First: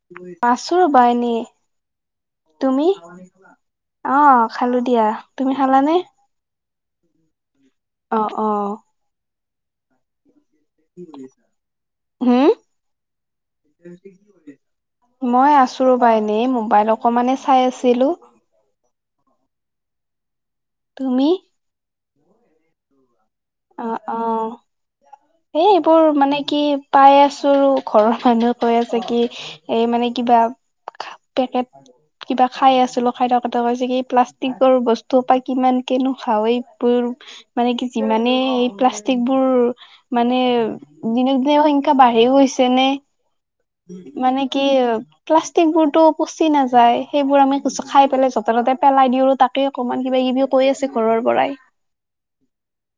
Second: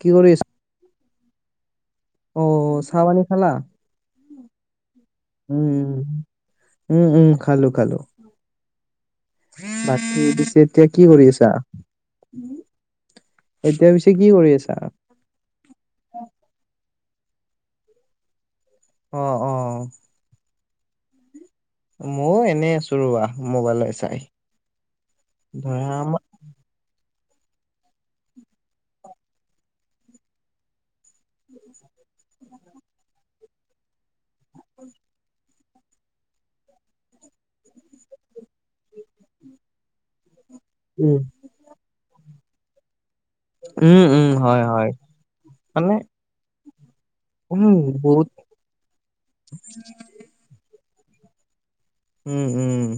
কি কৰিছ? আছো ৰবা এনেই। অ তুমি চাহ পানী খালা? অঁ, খালো দিয়া। তুমি খালানে? উম উম, উম, খালো -খালো। অঁ, অঁ। বাকী? তেতিয়া কি কৰি আছা, হুম এতিয়া পিছে কি কৰি আছা? মই আছো, ৰবা এনেই মোবাইল অকমানে চাই আছিলো। অঁ, অঁ। তুমি? ময়ো এনেই আছোঁ ৰবা অ মোবাইলৈ অ চাই। এই ধৰা এইবোৰ আমাৰ মানে- কি পাই আছো আৰু ঘৰৰ মানুহে কৈ আছে কি এই মানে কিবা- তেখেত কিবা- খাই আছিলো, খাই থাকোতে কৈছে কি, এই প্লাষ্টিকৰ বস্তু পৰা কিমান কে নোখাও? এইবোৰ- মানে কি যিমানে প্লাষ্টিক বোৰ- মানে উম। দিনক দিনে সংখ্যা বাঢ়িও গৈছে নে? উম উম মানে কি হয় হয় প্লাষ্টিক মানে বোৰতো- পচি নাযায়। সেইবোৰ আমি উম খাই বহুত পেলাই য'তে- ততে পেলাই দিওঁ আৰু তাকেই অকণমান কিবা কিবি- কৈ আছে ঘৰৰ পৰাই। উম, উম।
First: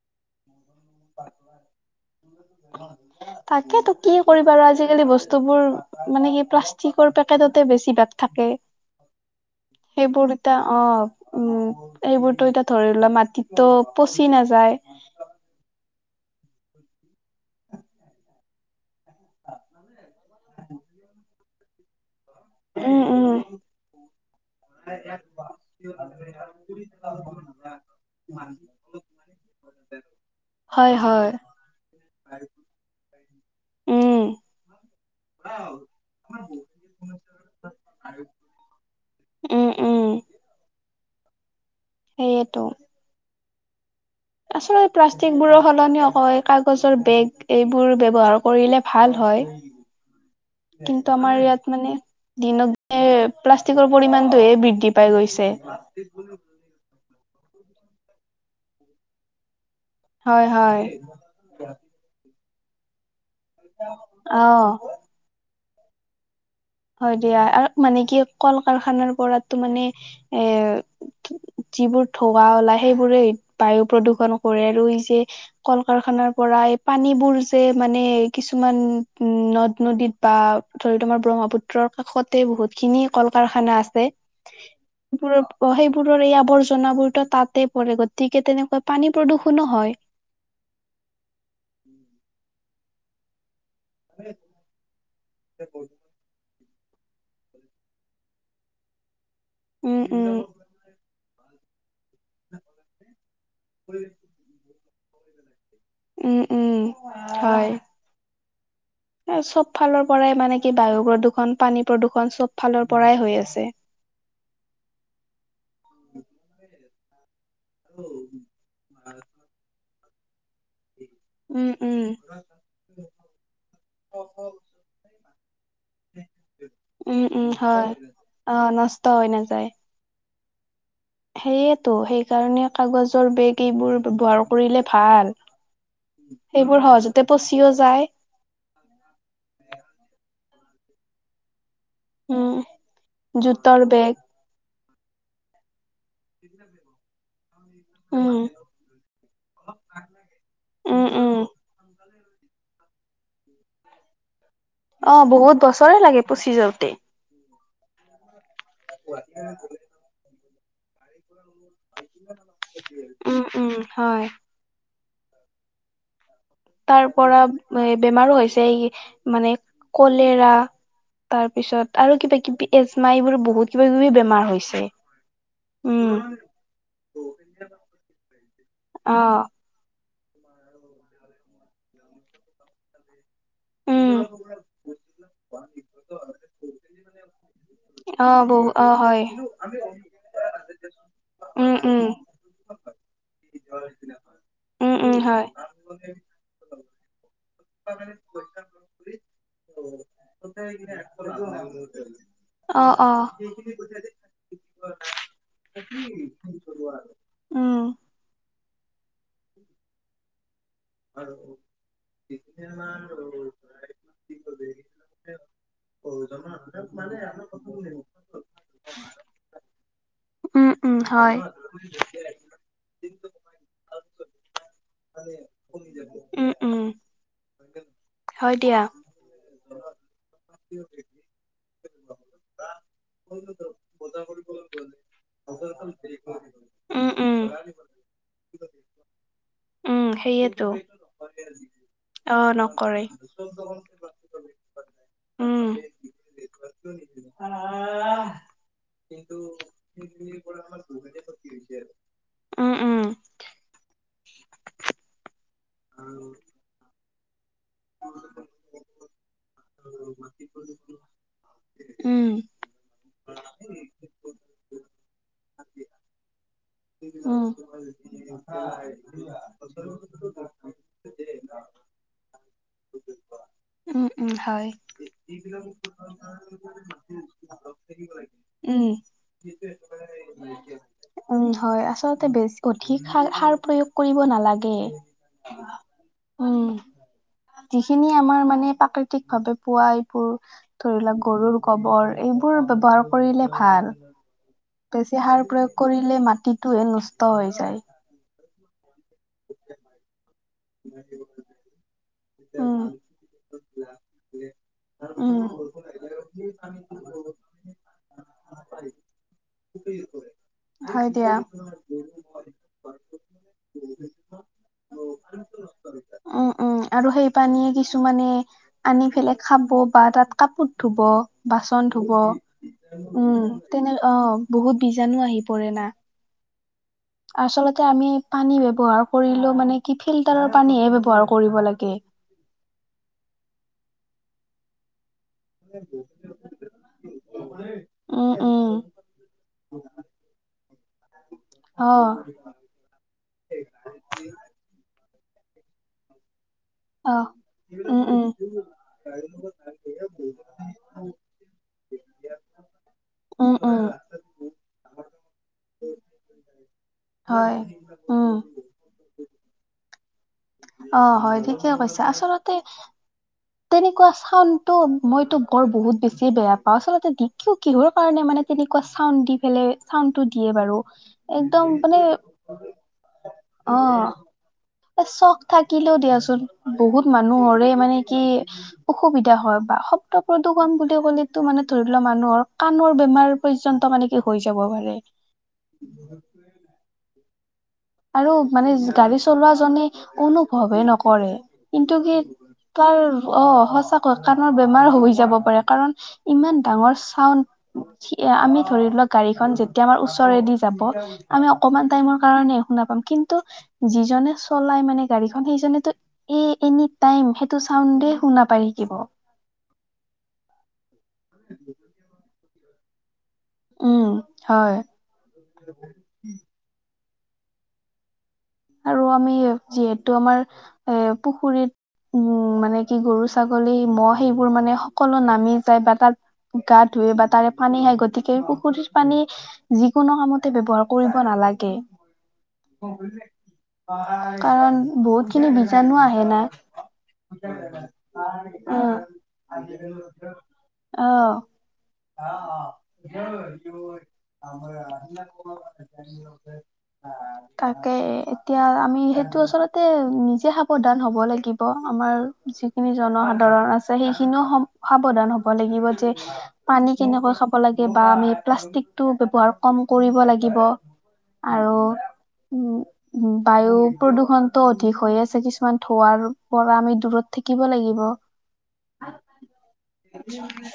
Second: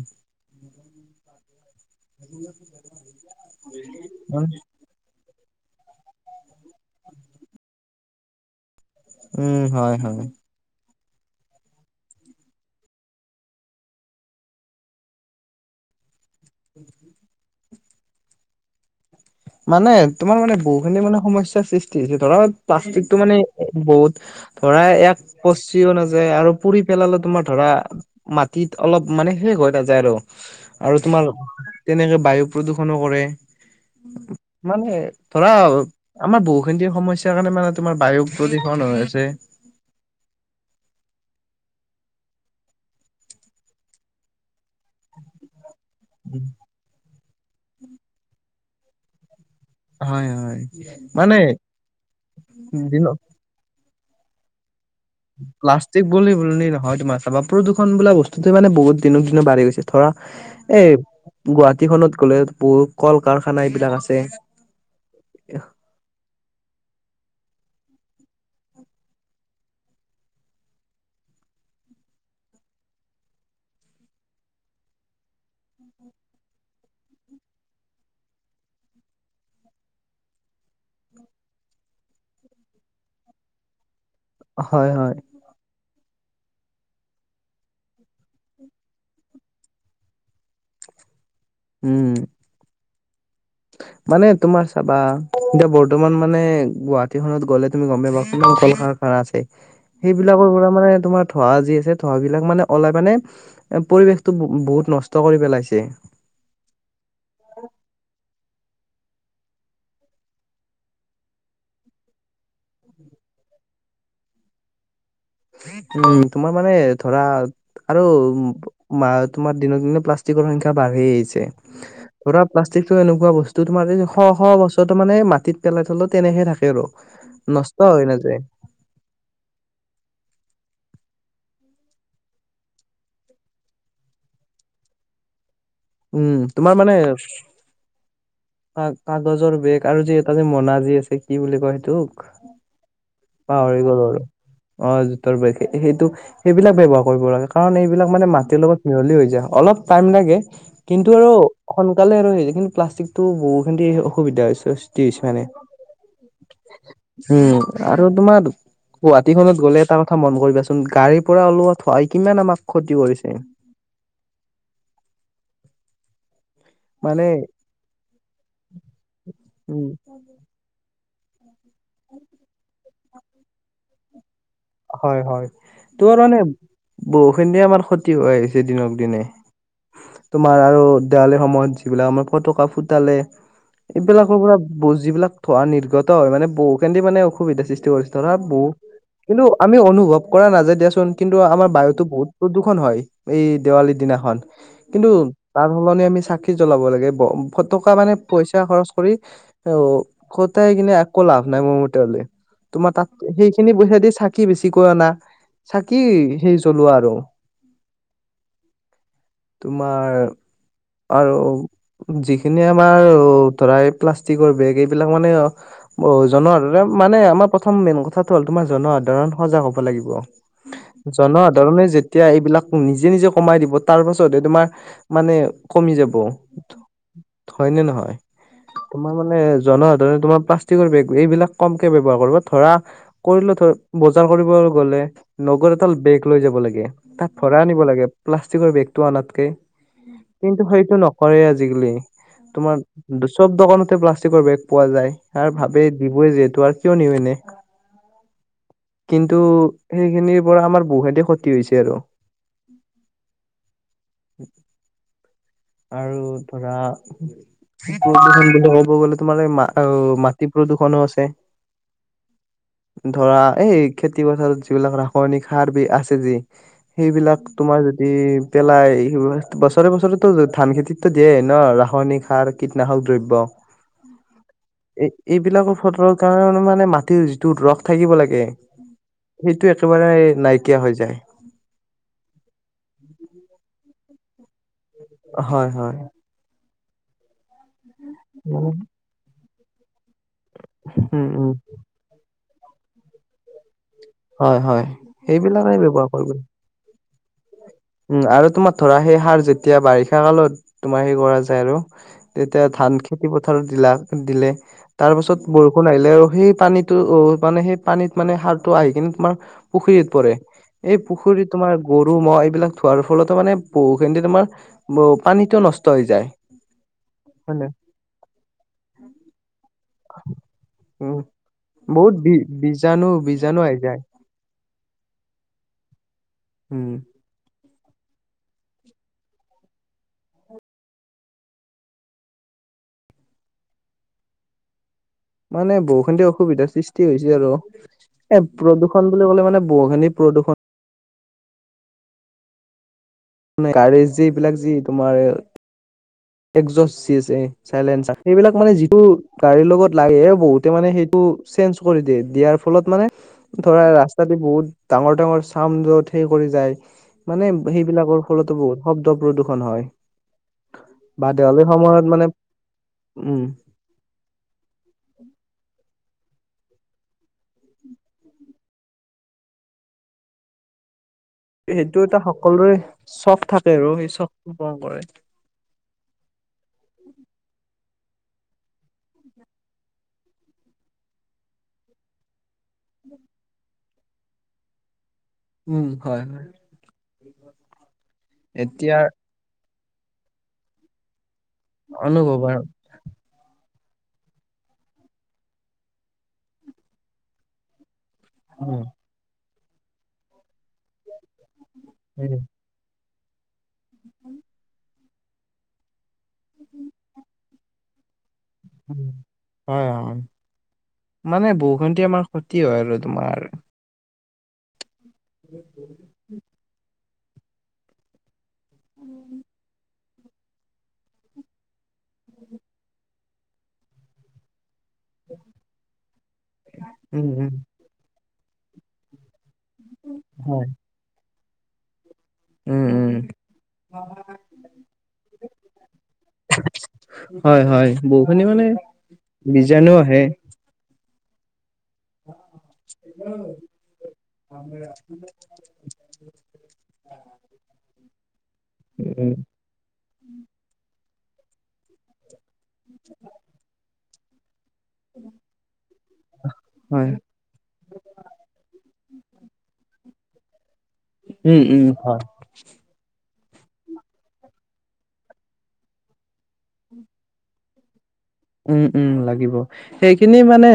তাকেতো কি কৰিবা মানে আৰু আজিকালি বস্তুবোৰ মানে কি প্লাষ্ট- প্লাটিকৰ পেকেটতে বেছি ভাগ থাকে। উম, হয় -হয়। সেইবোৰ এতিয়া অঁ, উম এইবোৰতো এতিয়া ধৰি লোৱা মাটিতো পচি নাযায়। উম। মানে তোমাৰ মানে বহুখিনি মানে সমস্যা সৃষ্টি- ধৰা উম প্লাষ্টিকটো উম মানে বহুত- ধৰা ইয়াক পচিও নাযায় আৰু পুৰি পেলালে তোমাৰ ধৰা মাটিত- অলপ মানে শেষ হৈ নাযায় আৰু হয় আৰু হয় তোমাৰ তেনেকে বায়ু প্ৰদূষণো কৰে। উম মানে ধৰা- আমাৰ বহুখিনি সমস্যাৰ কাৰণে মানে তোমাৰ বায়ু প্ৰদূষণ হৈ আছে। উম উম সেয়েতো। আচলতে প্লাষ্টিক বোৰৰ সলনি হয় ক- গছৰ বেগ, এইবোৰ ব্যৱহাৰ কৰিলে ভাল হয়। হয় হয় কিন্তু মানে আমাৰ ইয়াত মানে দিনক দিনত দিনে- প্লাষ্টিকৰ পৰিমাণটোহে বৃদ্ধি- পাই গৈছে। প্লাষ্টিক বুলি বুলি নহয় তোমাৰ চাবা প্ৰদূষণ বোলা বস্তুটো মানে বহুত দিনক দিনে বাঢ়ি গৈছে। ধৰা হয় হয় এই গুৱাহাটীখনত গ'লে বহুত কল কাৰখানা এইবিলাক আছে। অ'। হয় দিয়া আৰু মানে কি কল কাৰখানাৰ পৰাতো মানে এ যিবোৰ ধোৱা ওলাই সেইবোৰে বায়ু প্ৰদূষন কৰে আৰু এই যে কল - কাৰখানাৰ পৰা এই পানীবোৰ যে মানে কিছুমান উম, নদ - নদীত বা ধৰি তোমাৰ ব্ৰহ্মপুত ত্ৰৰ কাষতে বহুতখিনি কল - কাৰখানা আছে। হয় হয় [unintelligible] অ, সেইবোৰৰ এই আৱৰ্জনাবোৰতো তাতেই পৰে গতিকে তেনেকৈ পানী প্ৰদূষণো হয়। উম। মানে তোমাৰ চাবা এতিয়া বৰ্তমান মানে গুৱা টিখনত গ'লে তুমি গম পাবা কিমান কল কাৰখানা আছে উম সেইবিলাকৰ পৰা উম। মানে তোমাৰ ধোঁৱা যি আছে ধোঁৱাবিলাক মানে ওলাই মানে এ পৰিৱেশটো ব বহুত নষ্ট কৰি পেলাইছে। উম - উম হয়। এ চবফালৰ পৰাই মানে কি বায়ু প্ৰদূষণ, পানী প্ৰদূষন চবফালৰ পৰাই হৈ আছে। উম, তোমাৰ মানে ধৰা আৰু মা তোমাৰ দিনক দিনে প্লাচ টিকৰ সংখ্যা বাঢ়ি আহিছে উম উম ধৰা প্লাছ টিকটো এনেকুৱা বস্তু তোমাৰ এই শ - শ বছৰটো মানে মাটিত পেলাই থলে তেনেহে থাকে আৰু নষ্ট হয় নাযায়। ত হৈ নাযায়। সেয়েতো সেইকাৰণে কাগজৰ বেগ এইবোৰ ব্যৱহাৰ কৰিলে ভাল। উম, তোমাৰ সেইবোৰ সহজতে পচিও যায়। হয় কাগজৰ বেগ আৰু যে এটা যে মনা যি আছে কি বুলি কয় সেইটোক? উম জোতৰ পাহৰি গ'ল বেগ আৰু অ জোতৰ বেগ সে সেইটো সেইবিলাক ব্যৱহাৰ কৰিব লাগে কাৰণ এইবিলাক মানে উম মাটিৰ লগত মিহলি হৈ যায় অলপ টাইম লাগে। উম কিন্তু আৰু উম সোনকালে আৰু সেই কিন্তু প্লাষ্টিকটো বহুখিনি অসুবিধা হৈছে। অ, হৈছে মানে বহুত বছৰে লাগে পচি যাওতে। উম আৰু তোমাৰ গুৱাহাটীখনত গ'লে এটা কথা মন কৰিবাচোন গাড়ীৰ পৰা ওলোৱা থোৱাই কিমান আমাক ক্ষতি কৰিছে। উম উম, হয়। তাৰ মানে পৰা এ বেমাৰো হৈছে এই মানে উম কলেৰা। তাৰ পিছত আৰু কিবা - কিবি এজমা এইবোৰ বহুত কিবা - কিবি বেমাৰ হৈছ হয় - হয়, তোৰ মানে বহুখিনিয়ে আমাৰ ক্ষতি হৈ আহিছে দিনক দিনে। অ', তোমাৰ আৰু দেৱালীৰ সময়ত যিবিলাক আমাৰ ফটকা ফুটালে। উম। এইবিলাকৰ পৰা ব যিবিলাক ধোৱা নিৰ্গত হয় মানে বহু কেইদিন মানে অসুবিধা সৃষ অ', [unintelligible] ব বহু অ', হয়। কিন্তু আমি অনুভৱ কৰা নাযায় দিয়াচোন কিন্তু আমাৰ উম, বায়ুতো উম। বহুত প্ৰদূষণ হয়। এই দেৱালীৰ দিনাখন উম, কিন্তু উম, হয়। তাৰ সলনি আমি চাকি কি জ্বলাব লাগে, ব ফটকা মানে পইচা খৰচ কৰি অহ কটাই কিনে একো লাভ নাই মোৰ মতে হলে, তোমাৰ অ', তাত অ'। সেইখিনি পইচা দি চা কি বেছিকৈ অনা, চাকি হেৰি জ্বলোৱা আৰু। উম, তোমাৰ আৰু যিখিনি আমাৰ ধৰা এই প্লাষ্টিকৰ বেগ এইবিলাক মানে ব জনোৱাৰ মানে আমাৰ প্ৰথম মেইন কথাটো হ'ল তোমাৰ জনোৱা কাৰণ সজাগ হব লাগিব, উম, উম, হয়। জনসাধাৰনে যে এতিয়া এইবিলাক নিজে নিজে কমাই দিব তাৰ পাছতহে তোমাৰ মানে কমি যাব। উম, উম, হয়নে নহয় হয় দিয়া আমাৰ মানে জনসাধাৰণে তোমাৰ প্লাষ্টিকৰ বেগ এইবিলাক কমকে ব্যৱহাৰ কৰিব ধৰা কৰিলে ধৰ বজাৰ কৰিব গ'লে নগদ এডাল বেগ লৈ যাব লাগে উম, তাত ভৰাই আনিব উম। লাগে প্লাষ্টিকৰ বেগটো আনাতকে উম কিন্তু সেইয়েতো সেইটো নকৰে আজি-কালি অ নকৰে তোমাৰ চব দোকানতে প্লা- ষ্টিকৰ বেগ পোৱা যায় আৰু উম ভাবেই দিবই যিহেতু আৰু কিয় নিও এনেই কিন্তু সেইখিনিৰ পৰা আমাৰ বহুতে ক্ষতি হৈছে আৰু। উম উম আৰু ধৰা প্ৰদূষণ বুলি ক'ব গলে তোমাৰ এই মা- আৰু মাটি প্ৰদূৰ্ষণো আছে। উম ধৰা এই খেতি পথাৰত যিবিলাক ৰাসায়নিক সাৰ বি আছে যি সেইবিলাক উম তোমাৰ যদি পেলাই এইবোৰত বছৰে বছৰে টো ধান খেতিতো দিয়ে ন ৰাসায়নিক সাৰ, কীটনাশক দ্ৰব্য উম হয় এই এইবিলাকৰ ফলৰ কাৰণে মানে মাটিৰ থাকিব লাগে। উম সেইটোৱে একেবাৰে নাইকিয়া হৈ যায়। উম হয় আচলতে বেছি অধিক সাৰ সাৰ প্ৰয়োগ কৰিব নালাগে। হয় হয়। উম যিখিনি আমাৰ মানে প্ৰাকৃতিক ভাৱে পোৱা এইবোৰ ধৰি লওক উম উম গৰুৰ গবৰ এইবোৰ ব্যৱহাৰ কৰিলে ভাল। হয় হয় বেছি সাৰ সেইবিলাকে প্ৰয়োগ ব্যৱহাৰ কৰিলে কৰিব মাটিটোহে নষ্ট হৈ যায়। উম আৰু তোমাৰ ধৰা সেই সাৰ যেতিয়া বাৰিষা কালত তোমাৰ হেৰি কৰা যায় আৰু তেতিয়া উম। ধান খেতি পথাৰত দিলা দিলে তাৰ উম। পাছত বৰ ষুণ আহিলে আৰু সেই পানীটো অ মানে সেই পানীত মানে সাৰটো আহি কিনে তোমাৰ পুখুৰীত পৰে। এই হয় দিয়া। পুখুৰীত তোমাৰ গৰু, ম'হ এইবিলাক থোৱাৰ ফলতো মানে বহুখিনিতে তোমাৰ পানীটো নষ্ট হৈ যায়। উম, উম আৰু সেই হয় পানীয়ে নে কিছুমানে আনি পেলাই খাব বা তাত কাপোৰ ধুব, উম বাচন ধুব বহুত বি বীজাণু উম বীজাণু আহি তেনে যায় অ বহুত বীজাণু আহি পৰে না উম আচলতে আমি পানী ব্যৱহাৰ কৰিলেও মানে কি ফিল্টাৰৰ পানীহে ব্যৱহাৰ কৰিব লাগে। মানে বৰষুণ দিয়ক অসুবিধা সৃষ্টি হৈছে আৰু উম এ উম প্ৰদূষণ বুলি ক'লে মানে বহুখিনি প্ৰদূষণ অ গাড়ী যি এইবিলাক যি তোমাৰ একজজ চি অ এছ এ উম চাইলেঞ্চাৰ উম সেইবিলাক মানে যিটো গাড়ীৰ লগত লাগে বহুতে মানে সেইবোৰ চেইঞ্জ কৰি দিয়ে দিয়াৰ ফলত মানে উম উম ধৰা ৰাস্তাদি বহুত ডাঙৰ ডাঙৰ চাম য'ত সেই কৰি যায় মানে হয় সেই বিলাকৰ উম ফলতো বহুত শব্দ প্ৰদূষণ হয়। অ বা হয় দেৱালীৰ ঠিকে কৈছে সময়ত মানে আচলতে উম তেনেকুৱা চাউনটো মইতো বৰ বহুত বেছি বেয়া পাওঁ আচলতে দিকিও কিহৰ কাৰণে মানে তেনেকুৱা চাউণ্ড দি পেলে চাউণ্ডটো দিয়ে বাৰু একদম মানে সেইটো এটা সকলোৰে চখ অ থাকে আৰু। সেই চখ এ চখ থাকিলেও দিয়াচোন। বহুত মানুহৰে মানে কি অসুবিধা হয় বা শব্দ প্ৰদূষণ বুলি ক'লেটো মানে ধৰি লোৱা, মানুহৰ কাণৰ বেমাৰ পৰ্যন্ত মানে কি হৈ যাব পাৰে। উম, হয়- হয়। আৰু মানে এতিয়াৰ গাড়ী চলোৱাজনে কোনো ভয় নকৰে। কিন্তু কি অনুভৱ আৰু কাৰ অ, সঁচাকৈ কাণৰ বেমাৰ হৈ যাব পাৰে। কাৰণ ইমান ডাঙৰ চাউণ্ড আমি ধৰি লোৱা গাড়ীখন যেতিয়া আমাৰ ওচৰেদি যাব আমি অকমান টাইমৰ উম কাৰণে একো শুনা নাপাম। কিন্তু যিজনে চলাই মানে গাড়ীখন সেইজনেটো এ এনি টাইম সেইটো চাউণ্ডদে শুনা পাই। থাকিব হয়- হয়, মানে বহুখিনি আমাৰ ক্ষতি হয় আৰু তোমাৰ। উম, হয়। আৰু আমি যিহেতু আমাৰ এ পুখুৰীত উম, মানে কি গৰু ছাগলী, মহ' সেইবোৰ মানে সকলো নামি যায়, বা তাত গা ধুৱে বা উম উম তাৰে পানী খায়। গতিকে সেই পুখুৰীৰ পানী যিকোনো কামতে হয় ব্যৱহাৰ কৰিব নালাগে। উম উম কাৰণ বহুত খিনি বীজাণু আহে না। হয়- হয়, বহুখিনি মানে অ বীজাণু আহে। অ। অ- অ- আ। তাকে হে এতিয়া আমি সেইটো আচলতে তে নিজে সাৱধান হ'ব লাগিব আমাৰ, যিখিনি জনসাধাৰণ আছে। সেইখিনিও সম সাৱধান হ'ব লাগিব যে পানী হয় কেনেকৈ খাব। লাগে বা আমি প্লাষ্টিক টো ব্যবহাৰ কম কৰিব লাগিব। উম- আৰু উম, হয়। উম, বায়ু প্ৰদূষণতটো অধিক হৈ আছে। কিছুমান থুৱাৰ পৰা আমি দূৰত থাকিব লাগিব। উম- উম, লাগিব। সেইখিনি মানে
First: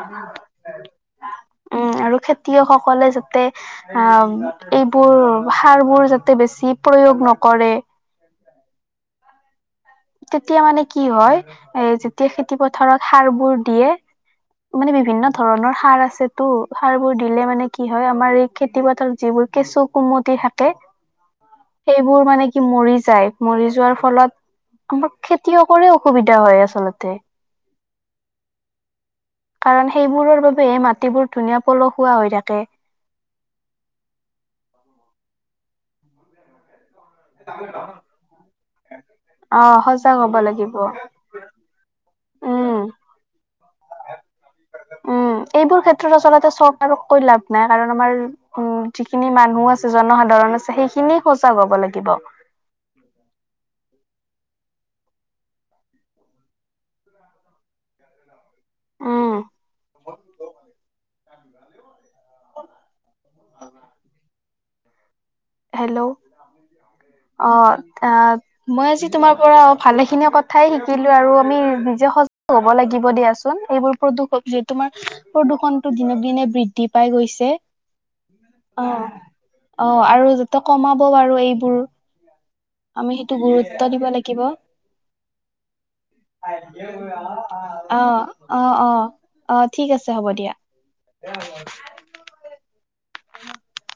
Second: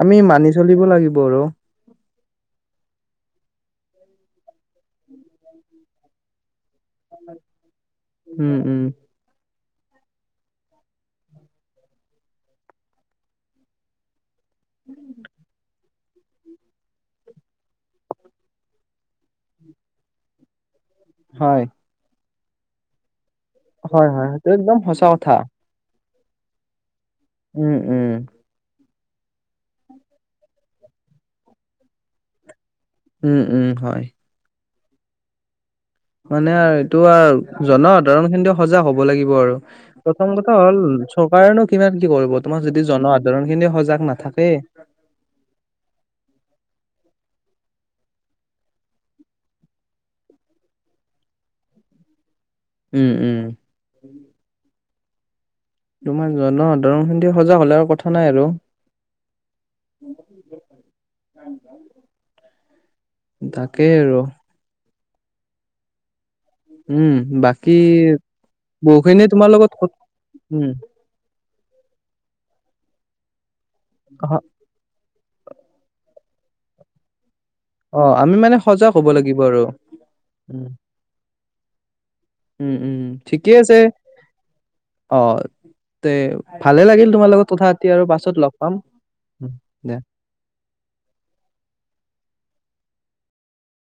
আমি মানি চলিব লাগিব আৰু। উম, আৰু খেতিয়কসকলে যাতে অ, এইবোৰ সাৰ বোৰ যাতে তে বেছি প্ৰয়োগ নকৰে। উম- উম। তেতিয়া মানে কি হয়, এ যেতিয়া খেতি পথাৰত সাৰ বোৰ দিয়ে মানে বিভিন্ন ধৰণৰ সাৰ আছে। তটো সাৰ বোৰ দিলে মানে কি হয়, আমাৰ এই খেতি পথাৰ যিবোৰ কেঁচু কুমতি থাকে। হয়। সেইবোৰ মানে কি মৰি যায়। মৰি যোৱাৰ হয় হয় ফলত সেইটো একদম সঁচা আমাৰ কথা খেতিয়কৰে অসুবিধা হয় আচলতে। উম- উম। কাৰণ সেইবোৰৰ বাবেহে মাটিবোৰ ধুনীয়া পলসুৱা হৈ থাকে। উম- উম, হয়। মানে আৰু টো আওঁ, জনসাধাৰণ কিন্তু সজাগ হ'ব লাগিব আৰু। অ সজাগ প্ৰথম হব কথা লাগিব হ'ল চৰকাৰেনো কিমান কি কৰিব, তোমাৰ উম যদি জনসাধাৰণ খিনি সজাগ নাথাকে। উম, এইবোৰ ক্ষেত্ৰত আচলতে চৰকাৰককৈ লাভ নাই। কাৰণ আমাৰ উম, যিখিনি মানুহ আছে জনসাধাৰণ আছে। সেইখিনি সজাগ হব লাগিব। উম উম তোমাৰ জনসাধাৰণ খিনি সজাগ হলে আৰু কথা নাই আৰু, উম [inaudible] তাকেই আৰু হেল্ল' উম অ বাকী আহ মই আজি বহুখিনি তোমাৰ পৰা লগত ক ভালেখিনি উম কথাই শিকিলো লো আৰু আমি নিজে সজাগ হব লাগিব দিয়া চোন এইবোৰ অহ প্ৰদূষ যি তোমাৰ প্ৰদূষণ টো দিনক দিনে বৃদ্ধি পাই গৈছে। অ আমি মানে সজাগ হব লাগিব আৰু, ত উম কমাব পাৰো এইবোৰ। উম উম আমি সেইটো ঠিকে আছে গুৰুত্ব দিব লাগিব। অ তে ভালে লাগিল তোমাৰ লগত কথা পাতি অ আৰু পাছত লগ অ পাম অ উম, অ দে ঠিক আছে হ'ব দিয়া। [inaudible] উম [unintelligible]